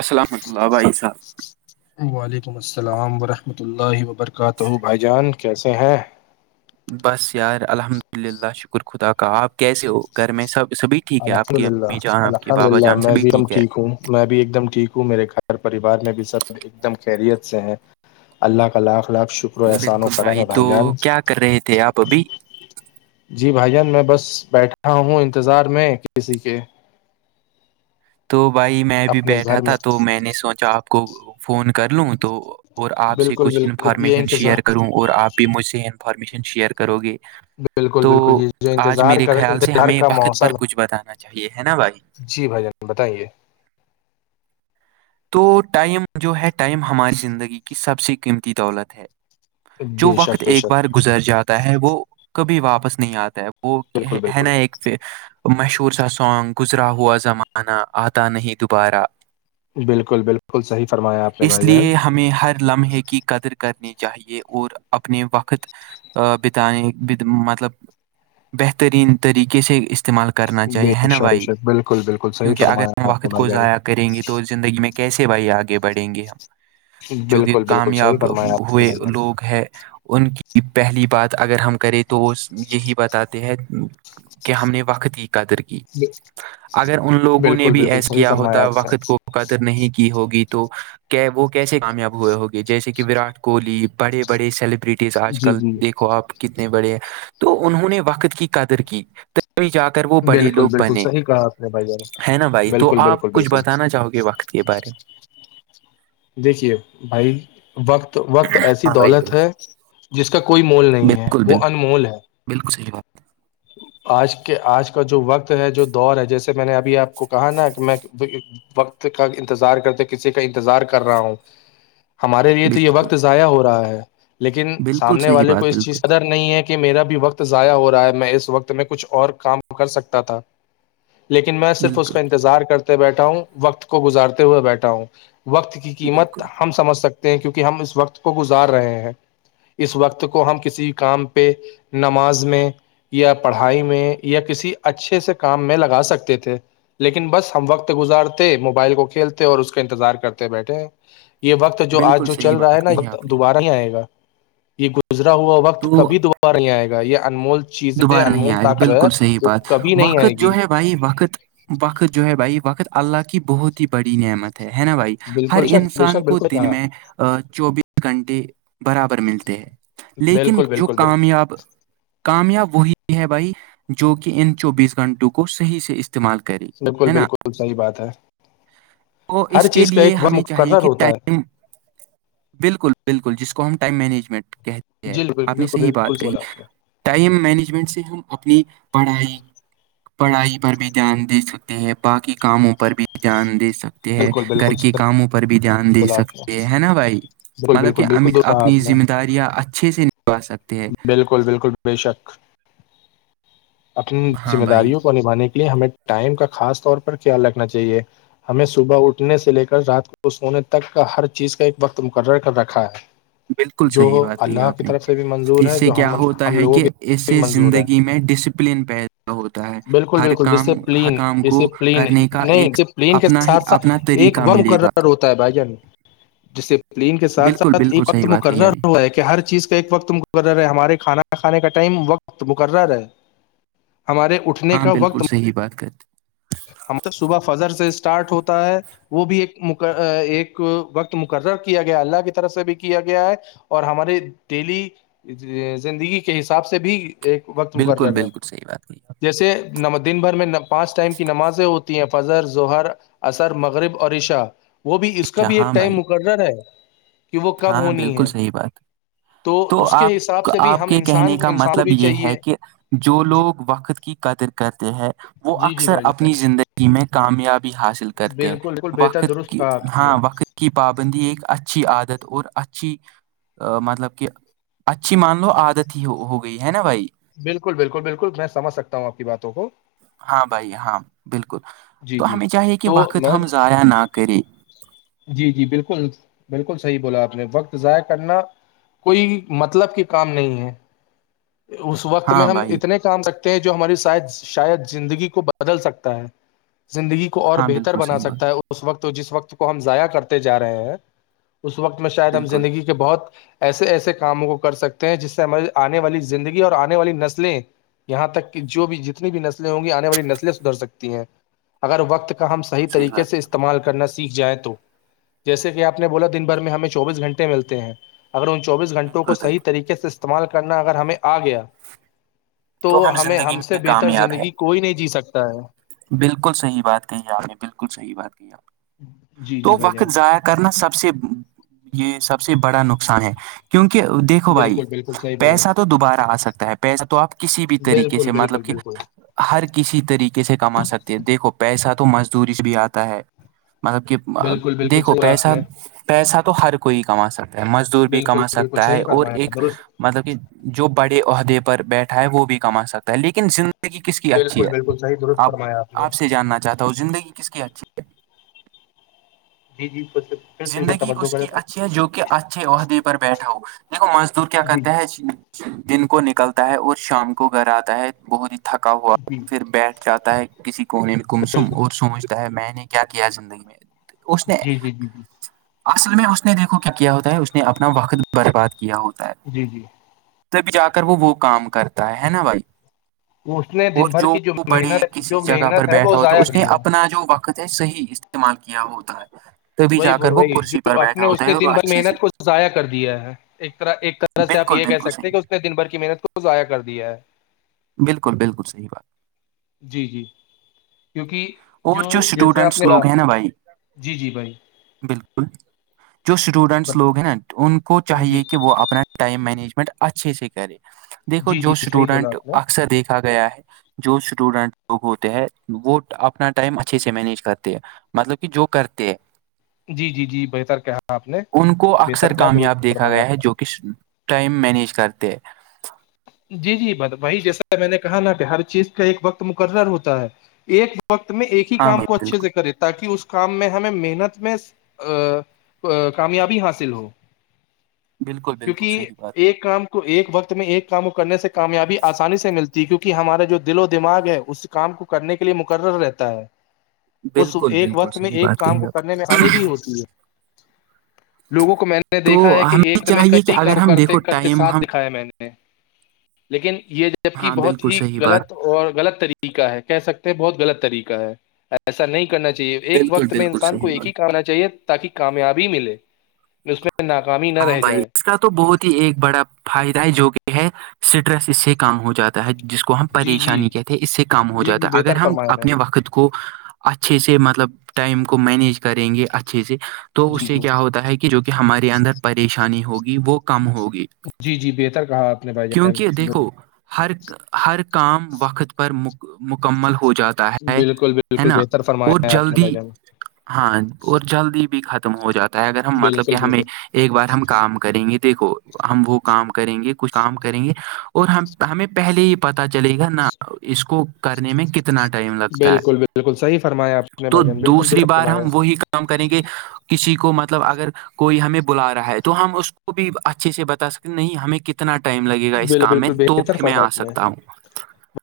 السلحمت اللہ بھائی صاحب وعلیکم السلام ورحمۃ اللہ وبرکاتہ بھائی جان کیسے ہیں بس یار الحمد للہ شکر خدا کا آپ کیسے ہو گھر میں سب سبھی ٹھیک ہے آپ الحمد کی للہ امی جان آپ کے الحمد بابا للہ جان میں سبھی بھی دم ہے ٹھیک ہوں میں بھی ایک دم ٹھیک ہوں میرے گھر پریوار میں بھی سب ایک دم خیریت سے ہیں اللہ کا لاکخ لاکھ شکر و احسان و بالکل کرن اور تو بھائی جان کیا کر رہے تھے آپ ابھی جی بھائی جان میں بس بیٹھا ہوں انتظار میں کسی کے تو بھائی میں بھی اپنے بیٹھا گھر تھا تو میں نے سوچا آپ کو فون کر لوں تو اور آپ سے بالکل کچھ بالکل یہ انفارمیشن انتظار شیئر کروں اور آپ بھی مجھ سے انفارمیشن شیئر کرو گے بالکل تو بالکل یہ جو آج انتظار میرے کا خیال سے انتظار ہمیں کا وقت پر موسم کچھ بتانا چاہیے ہے نا بھائی جی بھائی جان بتائیے تو ٹائم جو ہے ٹائم ہماری زندگی کی سب سے قیمتی دولت ہے جو بے وقت شک بے ایک شک بار گزر جاتا ہے وہ کبھی واپس نہیں آتا ہے وہ بالکل ہے بالکل نا ایک مشہور سا سانگ گزرا ہوا زمانہ آتا نہیں دوبارہ بالکل بالکل صحیح فرمایا آپ نے اس بھائی جان لیے ہمیں ہر لمحے کی قدر کرنی چاہیے اور اپنے وقت بتانے مطلب بہترین طریقے سے استعمال کرنا بے چاہیے ہے نا شک بے بھائی شک بالکل بالکل صحیح کیونکہ اگر فرمایا ہم آپ نے وقت بھائی کو جان ضائع کریں گے تو زندگی میں کیسے بھائی آگے بڑھیں گے ہم جو کہ بالکل بالکل صحیح کامیاب فرمایا آپ نے ہوئے بھائی جان لوگ ہیں ان کی کہ پہلی بات اگر ہم کریں تو اس یہی بتاتے ہے کہ ہم نے وقت کی قدر کی اگر ان لوگوں نے بالکل بھی بالکل ایس صحیح کیا فرمایا ہوتا ہے آپ نے وقت کو قدر نہیں کی ہوگی تو وہ کیسے کامیاب ہوئے ہوگے جیسے کہ وراٹ کوہلی بڑے بڑے سیل بٹیز آج جی کل جی دیکھو آپ کتنے بڑے ہیں تو انہوں نے وقت کی قدر کی تھی جا کر وہ بڑے بالکل لوگ بالکل بنے صحیح کہا آپ نے بھائی جان ہے نا بھائی تو بالکل آپ بالکل کچھ بالکل بتانا چاہو گے کے وقت کے بارے میں دیکھیے بھائی وقت وقت ایسی ہاں بھائی دولت بالکل ہے جس کا کوئی مول نہیں ہے بالکل وہ بالکل انمول ہے بالکل صحی بات آج کے آج کا جو وقت ہے جو دور ہے جیسے میں نے ابھی آپ کو کہا نا کہ میں وقت کا انتظار کرتے کسی کا انتظار کر رہا ہوں ہمارے لیے تو یہ بالکل وقت ضائع ہو رہا ہے لیکن بالکل سامنے صحیح والے کو بات اس بالکل چیز کادر نہیں ہے کہ میرا بھی وقت ضائع ہو رہا ہے میں اس وقت میں کچھ اور کام کر سکتا تھا لیکن میں صرف اس بالکل کا انتظار کرتے بیٹھا ہوں وقت کو گزارتے ہوئے بیٹھا ہوں وقت کے کی قیمت بالکل ہم سمجھ سکتے ہیں کیونکہ ہم اس وقت کو گزار رہے ہیں اس وقت کو ہم کسی کام پہ نماز میں یا پڑھائی میں یا کسی اچھے سے کام میں لگا سکتے تھے لیکن بس ہم وقت گزارتے موبائل کو کھیلتے اور اس کا انتظار کرتے بیٹھے یہ وقت جو آج بالکل جو صحیح چل رہا ہے بات نا کہی یہ آپ نے دوبارہ ہی آئے گا یہ گزرا ہوا وقت تو کبھی دوبارہ پر نہیں آئے گا یہ انمول چیز دوبارہ نہیں آئے گا بالکل صحیح بات نہیں آئے وقت جو گی ہے بھائی وقت وقت جو ہے بھائی وقت اللہ کی بہت ہی بڑی نعمت ہے ہے نا بھائی ہر بالکل شک بے انسان شک کو بالکل دن کہا میں چوبیس گھنٹے برابر ملتے ہیں لیکن بالکل جو بالکل بالکل کامیاب کامیاب وہی ہے بھائی جو کہ ان چوبیس گھنٹوں کو صحیح سے استعمال کرے بالکل ہے نا بالکل صحیح بات ہے تو ہر اس کے چیز کا لیے ایک ہمیں چاہیے مقرر کہ ہوتا ہے ٹائم بالکل بالکل جس کو ہم ٹائم مینجمنٹ کہتے ہیں جی بالکل آپ نے بالکل صحیح بالکل بات کہی بولا آپ نے ٹائم مینجمنٹ سے ہم اپنی پڑھائی پڑھائی پر بھی دھیان دے سکتے ہیں باقی کاموں پر بھی دھیان دے سکتے ہے بالکل گھر بالکل کے کاموں پر بھی دھیان دے بولا آپ نے سکتے ہیں ہے نا بھائی بالکل مطلب بالکل کہ بالکل تو ا کہا اپنی آپ نے ذمہ داریاں اچھے سے نبھا سکتے ہیں بالکل بے شک اپنی ہاں ذمہ بھائی داریوں کو نبھانے کے لیے ہمیں ٹائم کا خاص طور پر کیا رکھنا چاہیے ہمیں صبح اٹھنے سے لے کر رات کو سونے تک کا ہر چیز کا ایک وقت مقرر کر رکھا ہے بالکل جو صحیح بات کہی اللہ آپ کی نے طرف سے بھی منظور اس ہے سے جو کیا ہم ہوتا ہم ہے لوگوں کہ کی اس بھی سے منظور ہے زندگی میں ڈسپلن پیدا ہوتا ہے بالکل ہر بالکل کام وسے ہر پلین کام وے کو پلین کرنے کا ایک ج پلین کہ اپنا ہی ساتھ ساتھ اپنا ایک طریقہ و ملے گا مقرر ہوتا ہے بھائی جانی جس سے لین کے ساتھ بالکل ساتھ یہ بالکل وقت صحیح بات کہی مقرر آپ نے ہوا ہے کہ ہر چیز کا ایک وقت مقرر ہے ہمارے کھانا کھانے کا ٹائم وقت مقرر ہے ہمارےٹھ [unintelligible] ہاں بالکل صحی بات کرتے ہملب صبح فضر سے اسٹارٹ ہوتا ہے وہ بھی ایک ایک وقت مقرر کیا گیا اللہ کی طرف سے بھی کیا گیا ہے اور ہمارے ڈیلی زندگی کے حساب سے بھی ایک وقت بالکل مقرر ہے بالکل صحیح بات کہی آپ جیسے دن بھر میں پانچ ٹائم کے نمازیں ہوتی ہیں فضر ہر اصر مغرب اور رشا وہ بھی نے۔ اس کا اچھا بھی ہاں ایک بھائی ٹائم مک گردہ رہ ہے [unintelligible] وہ کب ہاں ہونی بالکل ہے صحیح بات تو اس کے آپ حساب سے بھی آپ ہم کے انسان کہنے کا انسان کو مطلب بھی یہ ہے چاہیے کہ جو لوگ وقت کی قدر کرتے ہیں وہ جی جی اکثر بھائی اپنی زندگی میں کامیاب بھی حاصل جان کرتے ہیں بالکل بالکل بہتر وقت درست کی کہا آپ نے ہاں وقت کی پابندی ایک اچھی عادت تو اور اچھی آہ مطلب کہ اچھی مان لو عادت ہی ہو گئی ہے نا بھائی بالکل بالکل بالکل میں سمجھ سکتا ہوں آپ باتوں کو ہاں بھائی ہاں بالکل جی تو جی ہمیں چاہیے کہ تو وقت میں ہم ضائع نہ کریں جی جی بالکل بالکل صحیح بولا آپ نے وقت ضائع کرنا کوئی مطلب کے کام نہیں ہے اس وقت میں ہاں ہم بھائی اتنے سکتے ہیں جو ہماری سائیڈ شاید زندگی کو بدل سکتا ہے زندگی کی کو اور ہاں بہتر بالکل بنا صحیح بات سکتا ہے اور اس وقت جس وقت کو ہم ضائع کرتے جا رہے ہیں اس وقت میں شاید ہم بالکل زندگی کے بہت ایسے ایسے کاموں کو کر سکتے ہیں جس سے ہماری آنے والی زندگی اور آنے والی نسلیں یہاں تک کہ جو بھی جتنی بھی نسلیں ہوں گی آنے والی نسلیں سدھر سکتی ہیں اگر وقت کا ہم بالکل صحیح طریقے بات سے ہے آپ استعمال کرنا سے دیکھ جائیں تو جیسے کہ آپ نے بولا دن بھر میں ہمیں چوبیس گھنٹے ملتے ہیں اگر ان چوبیس نے، گھنٹوں کو بالکل صحیح بالکل طریقے سے استعمال کرنا اگر ہمیں آ گیا تو ہمیں زندگی ہم سے میں بہتر کامیاب ہے زندگی کوئی نہیں جی سکتا ہے بالکل صحیح بات کہی آپ نے بالکل صحیح بات کہ آپ نے جی جی تو بھائی جان وقت ضائع کرنا سب سے یہ سب سے بڑا نقصان ہے کیونکہ دیکھو بھائی بالکل بالکل صحیح بولا پیسہ تو دوبارہ آ سکتا ہے پیسہ تو آپ کسی بھی طریقے بالکل سے مطلب بالکل کہ بالکل ہر کسی طریقے سے کما سکتے ہے دیکھو پیسہ تو مزدوری سے بھی آتا ہے مطلب کہ بالکل بالکل دیکھو صحیح بولا آپ پیسہ نے پیسہ تو ہر کوئی کما سکتا مزدور بھی بالکل کما بالکل سکتا ہے صحیح اور فرمایا ایک درست مطلب کہ جو بڑے عہدے پر بیٹھا ہے وہ بھی کما سکتا ہے لیکن زندگی کس کی اچھی بالکل ہے بالکل صحیح درست آپ فرمایا نے آپ سے جاننا چاہتا ہوں زندگی کس کی اچھی جی جی بس زندگی اس کی اچھی ہے جو کہ اچھے عہدے پر بیٹھا ہو دیکھو مزدور کیا جی کرتے ہے دن کو نکلتا ہے اور شام کو گھر آتا ہے بہت ہی تھکا ہوا جی پھر بیٹھ جاتا ہے کسی کونے میں کم سم بالکل اور سوجھ میں نے کیا کیا زندگی میں سوچتے ہے جی جی جی جی اصل میں اس نے دیکھو کیا کیا ہوتا ہے اس نے اپنا وقت برباد کیا ہوتا ہے جی جی تبھی جا کر وہ وہ کام کرتا ہے نا بھائی اس نے اور دن بھر جو کی بڑے محنت کسی جو جگہ پر محنت ہے وہ بیٹھا ہوتا ضائع اس نے کی ہے اپنا جو وقت کتے صحیح استعمال کیا ہوتا ہے تبھی وہی جا کر وہ وہی کرسی جو پر بیٹھا اپنے ہوتا اس ہے نے اور وہ دن بھر اچھی سی محنت کو ضائع کر دیا ہے ایک طرح طح اس طرح سےپ بالکل یہ کہہ بالکل سکتے ہیں صحیح کہ اس نے دن بھر کی محنت کو ضائع کر دیا ہے بالکل بالکل صحیح بات ہے جی جی کیونکہ جو اور جیسے آپ نے اسٹوڈنٹس لوگ ہیں نا بھائی جی جی بھائی بالکل جو اسٹوڈنٹس لوگ ہیں نا ان کو جی چاہیے کہ وہ اپنا ٹائم مینجمنٹ اچھے سے کرے دیکھو جی جو جی صحیح بولا اسٹوڈنٹ آپ نے اکثر دیکھا گیا ہے جو اسٹوڈنٹ لوگ ہوتے ہیں وہ اپنا ٹائم اچھے سے مینیج کرتے ہیں مطلب کہ جو کرتے جی جی جی بہتر کہ ان کو اکثر کامیاب دیکھا فرمایا گیا آپ ہے جو نے کہ ٹائم مینیج کرتے جی جی ب وہی جیسا میں نے کہا نا کہ ہر چیز کا ایک وقت مقرر ہوتا ہے ایک وقت میں ایک ہی ہاں کام بھائی کو اچھے بالکل سے کرے تاکہ اس کام میں ہمیں محنت میں کامیابی حاصل ہو بالکل بالکل کیونکہ صحیح بات ایک کام کو ایک وقت میں ایک کام کرنے سے کامیابی آسانی سے ملتی ہے کیونکہ ہمارا جو دل و دماغ ہے اس کام کو کرنے کے لیے مقرر رہتا ہے جی اس ایک وقت میں ایک کام کو کرنے میں آسانی بھی ہوتی ہے لوگوں کو میں نے نے تو دیکھا ہے کہ ایک ہمیں چاہیے کہ کئی اگر ہم کرتے دیکھو کرتے ٹائم ساتھ ہم دکھا ہے میں نے لیکن یہ جبک ہاں بہت بالکل ہی صحیح بات غلط اور غلط طریقہ ہے کہہ سکتے ہیں بہت غلط طریقہ ہے ایسا نہیں کرنا چ چاہیے ایک بالکل وقت میں بالکل انسان کو صحیح ایک بات ہی کرنا چاہیے تاکہ کامیابی ملے اس میں ناکامی نہ ہاں رہ بھائی جائے اس کا تو بہت ہی ایک بڑا فائدہ ہے جو کہ ہے سٹریس اس سے کام ہو جاتا ہے جس کو ہم جی جی پریشانی کہتے ہیں اس سے کم ہو جی جی جاتا ہے اگر بہتر ہم فرمایا ہے اپنے وقت کو کو اچھے سے مطلب ٹائم کو مینیج کریں گے اچھے سے تو جی اس سے جی کیا ہوتا ہے کہ جو کہ ہمارے اندر پریشانی ہوگی وہ کم ہوگی جی جی بہتر کہا آپ نے بھائی جان کیونکہ دیکھو ہر ہر کام وقت پر مکمل ہو جاتا ہے بالکل ہے بالکل نا بہتر اور فرمایا آپ نے بھائی جلدی جان ہاں اور جلدی بھی ختم ہو جاتا ہے اگر ہم مطلب کہ بالکل ہمیں بالکل ایک بار ہم کام کریں گے دیکھو ہم وہ کام کریں گے کچھ کام کریں گے اور ہم ہمیں پہلے ہی پتا چلے گا نہ اس کو کرنے میں کت اتنا ٹائم لگتا ہے بالکل بالکل صحیح فرمایا آپ نے تو بھائی جان بالکل دوسری درست بار فرمایا ہم وہی کر کریں گے کسی کو مطلب اگر کوئی ہمیں بلا رہا ہے تو ہم اس کو بھی اچھے سے بتا سکتے نہیں ہمیں کتنے کتنا ٹائم لگے گا اس بال کام میں بالکل تو بہتر پھر میں فرمایا آ آپ نے سکتا ہوں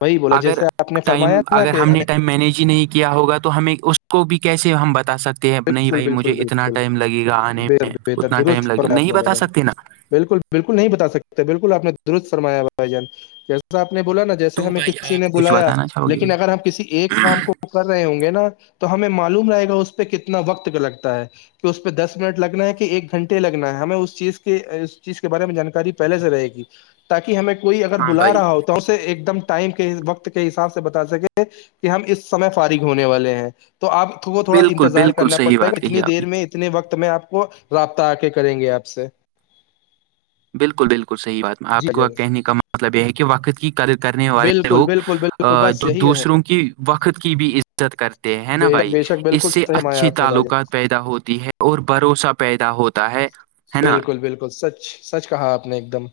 وہی بولا اگر جیسے آپ نے ٹائم فرمایا نا اگر کہ ہم نے ٹائم مینج ہی نہیں کیا ہوگا تو تو ہمیں اس کو بھی کیسے ہم بتا سکتے ہیں نہیں بالکل بھائی مجھے بالکل اتنا بالکل ٹائم لگے گا آنے بہتر میں بہتر اتنا درست ٹائم لگے فرمایا آپ نہیں نے بتا بھائی جان سکتے نا بالکل بالکل نہیں بتا سکتے بالکل آپ نے درست فرمایا بھائی جان جسا آپ نے بولا نا جیسے تو ہمیں بھائی کسی نے آپ کچھ بلایا بتانا چاہو گے لیکن اگر ہم کسی ایک کام کو وہ کر رہے ہوں گے نا تو ہمیں معلوم رہے گا اس پہ کتنا وقت کا لگتا ہے کہ اس پہ دس منٹ لگنا ہے کہ ایک گھنٹے لگنا ہے ہمیں اس چیز کے اس چیز کے بارے میں جانکاری پہلے سے رہے گی تاکہ ہمیں کوئی اگر ہاں بلا بھائی رہا ہو تو اسے ایک دم ٹائم کے وقت کے حساب سے بتا سکے کہ ہم اس سمے فارغ ہونے والے ہیں تو آپ کو تھوڑا بالکل انتظار بالکل کرنا صحیح پڑتا ہے بات اتنی کہی آپ دیر نے میں اتنے وقت میں آپ کو رابطہ آ کے کریں گے آپ سے بالکل بالکل صحیح بات جی آپ کو جی کہنے کا مطلب یہ ہے کہ وقت کی قدر کرنے والے بالکل لوگ بالکل بالکل بس جو یہی ہے دوسروں کی وقت کی بھی عزت کرتے ہیں نا بے بھائی بے شک اس بالکل سے سمایا اچھی آپ نے بھائی جان، تعلقات پیدا ہوتی ہے اور بھروسہ پیدا ہوتا ہے ہے نا بالکل بالکل سچ سچ کہا آپ نے ایک دم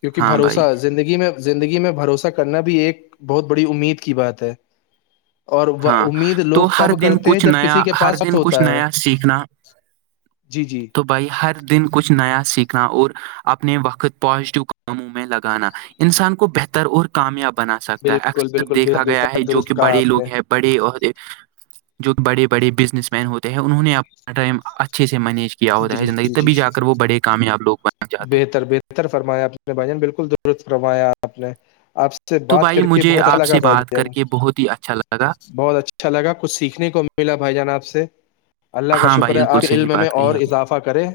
کیونکہ ہاں بھائی بھروسہ زندگی میں زندگی میں بھروسہ کرنا بھی ایک بہت بڑی امید کی بات ہے اور ہاں امید تو لوگ ہر تب دن کرتے ہیں کچھ جب نیا کسی کے ہر پاس وقت دن کچھ ہوتا ہے نیا سیکھنا جی جی تو بھائی ہر دن کچھ نیا سیکھنا اور اپنے وقت پازیٹو کاموں میں لگانا انسان کو بہتر اور کامیاب بنا سکتا ہے بالکل اکثر بالکل دیکھا گیا ہے بہتر جو کہ درست کہا بڑے آپ نے لوگ ہیں بڑے اور جو بڑے بڑے بزنس مین ہوتے ہیں انہوں نے اپنا ٹائم اچھے سے مینج کیا ہوتا ہے جی زندگی جی جی جی تبھی جا کر وہ بڑے کامیاب لوگ بن جاتے ہیں بہتر بہتر فرمایا اپ نے بھائی نے بالکل درست فرمایا آپ نے آپ سے سے تو بات بھائی کر کے مجھے بہت آپ الگ ہے سے بھائی بات کر کے بہت ہی اچھا لگا جب بہت اچھا لگا کچھ سیکھنے کو ملا بھائی جان آپ سے اللہ کا ہاں شکر بھائی ہے بالکل آپ صحیح علم میں بات کہی اور آپ نے اضافہ کریں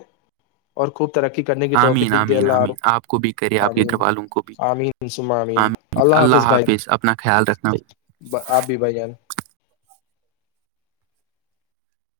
اور خوب ترقی کرنے کی آمین توفیق د آمین اللہ آمین آپ کو بھی کرے آ آپ کے آمین گھر والوں کو بھی آمین مام آمین اللہ حافظ بھائی اپنا خیال رکھنا آبی بھان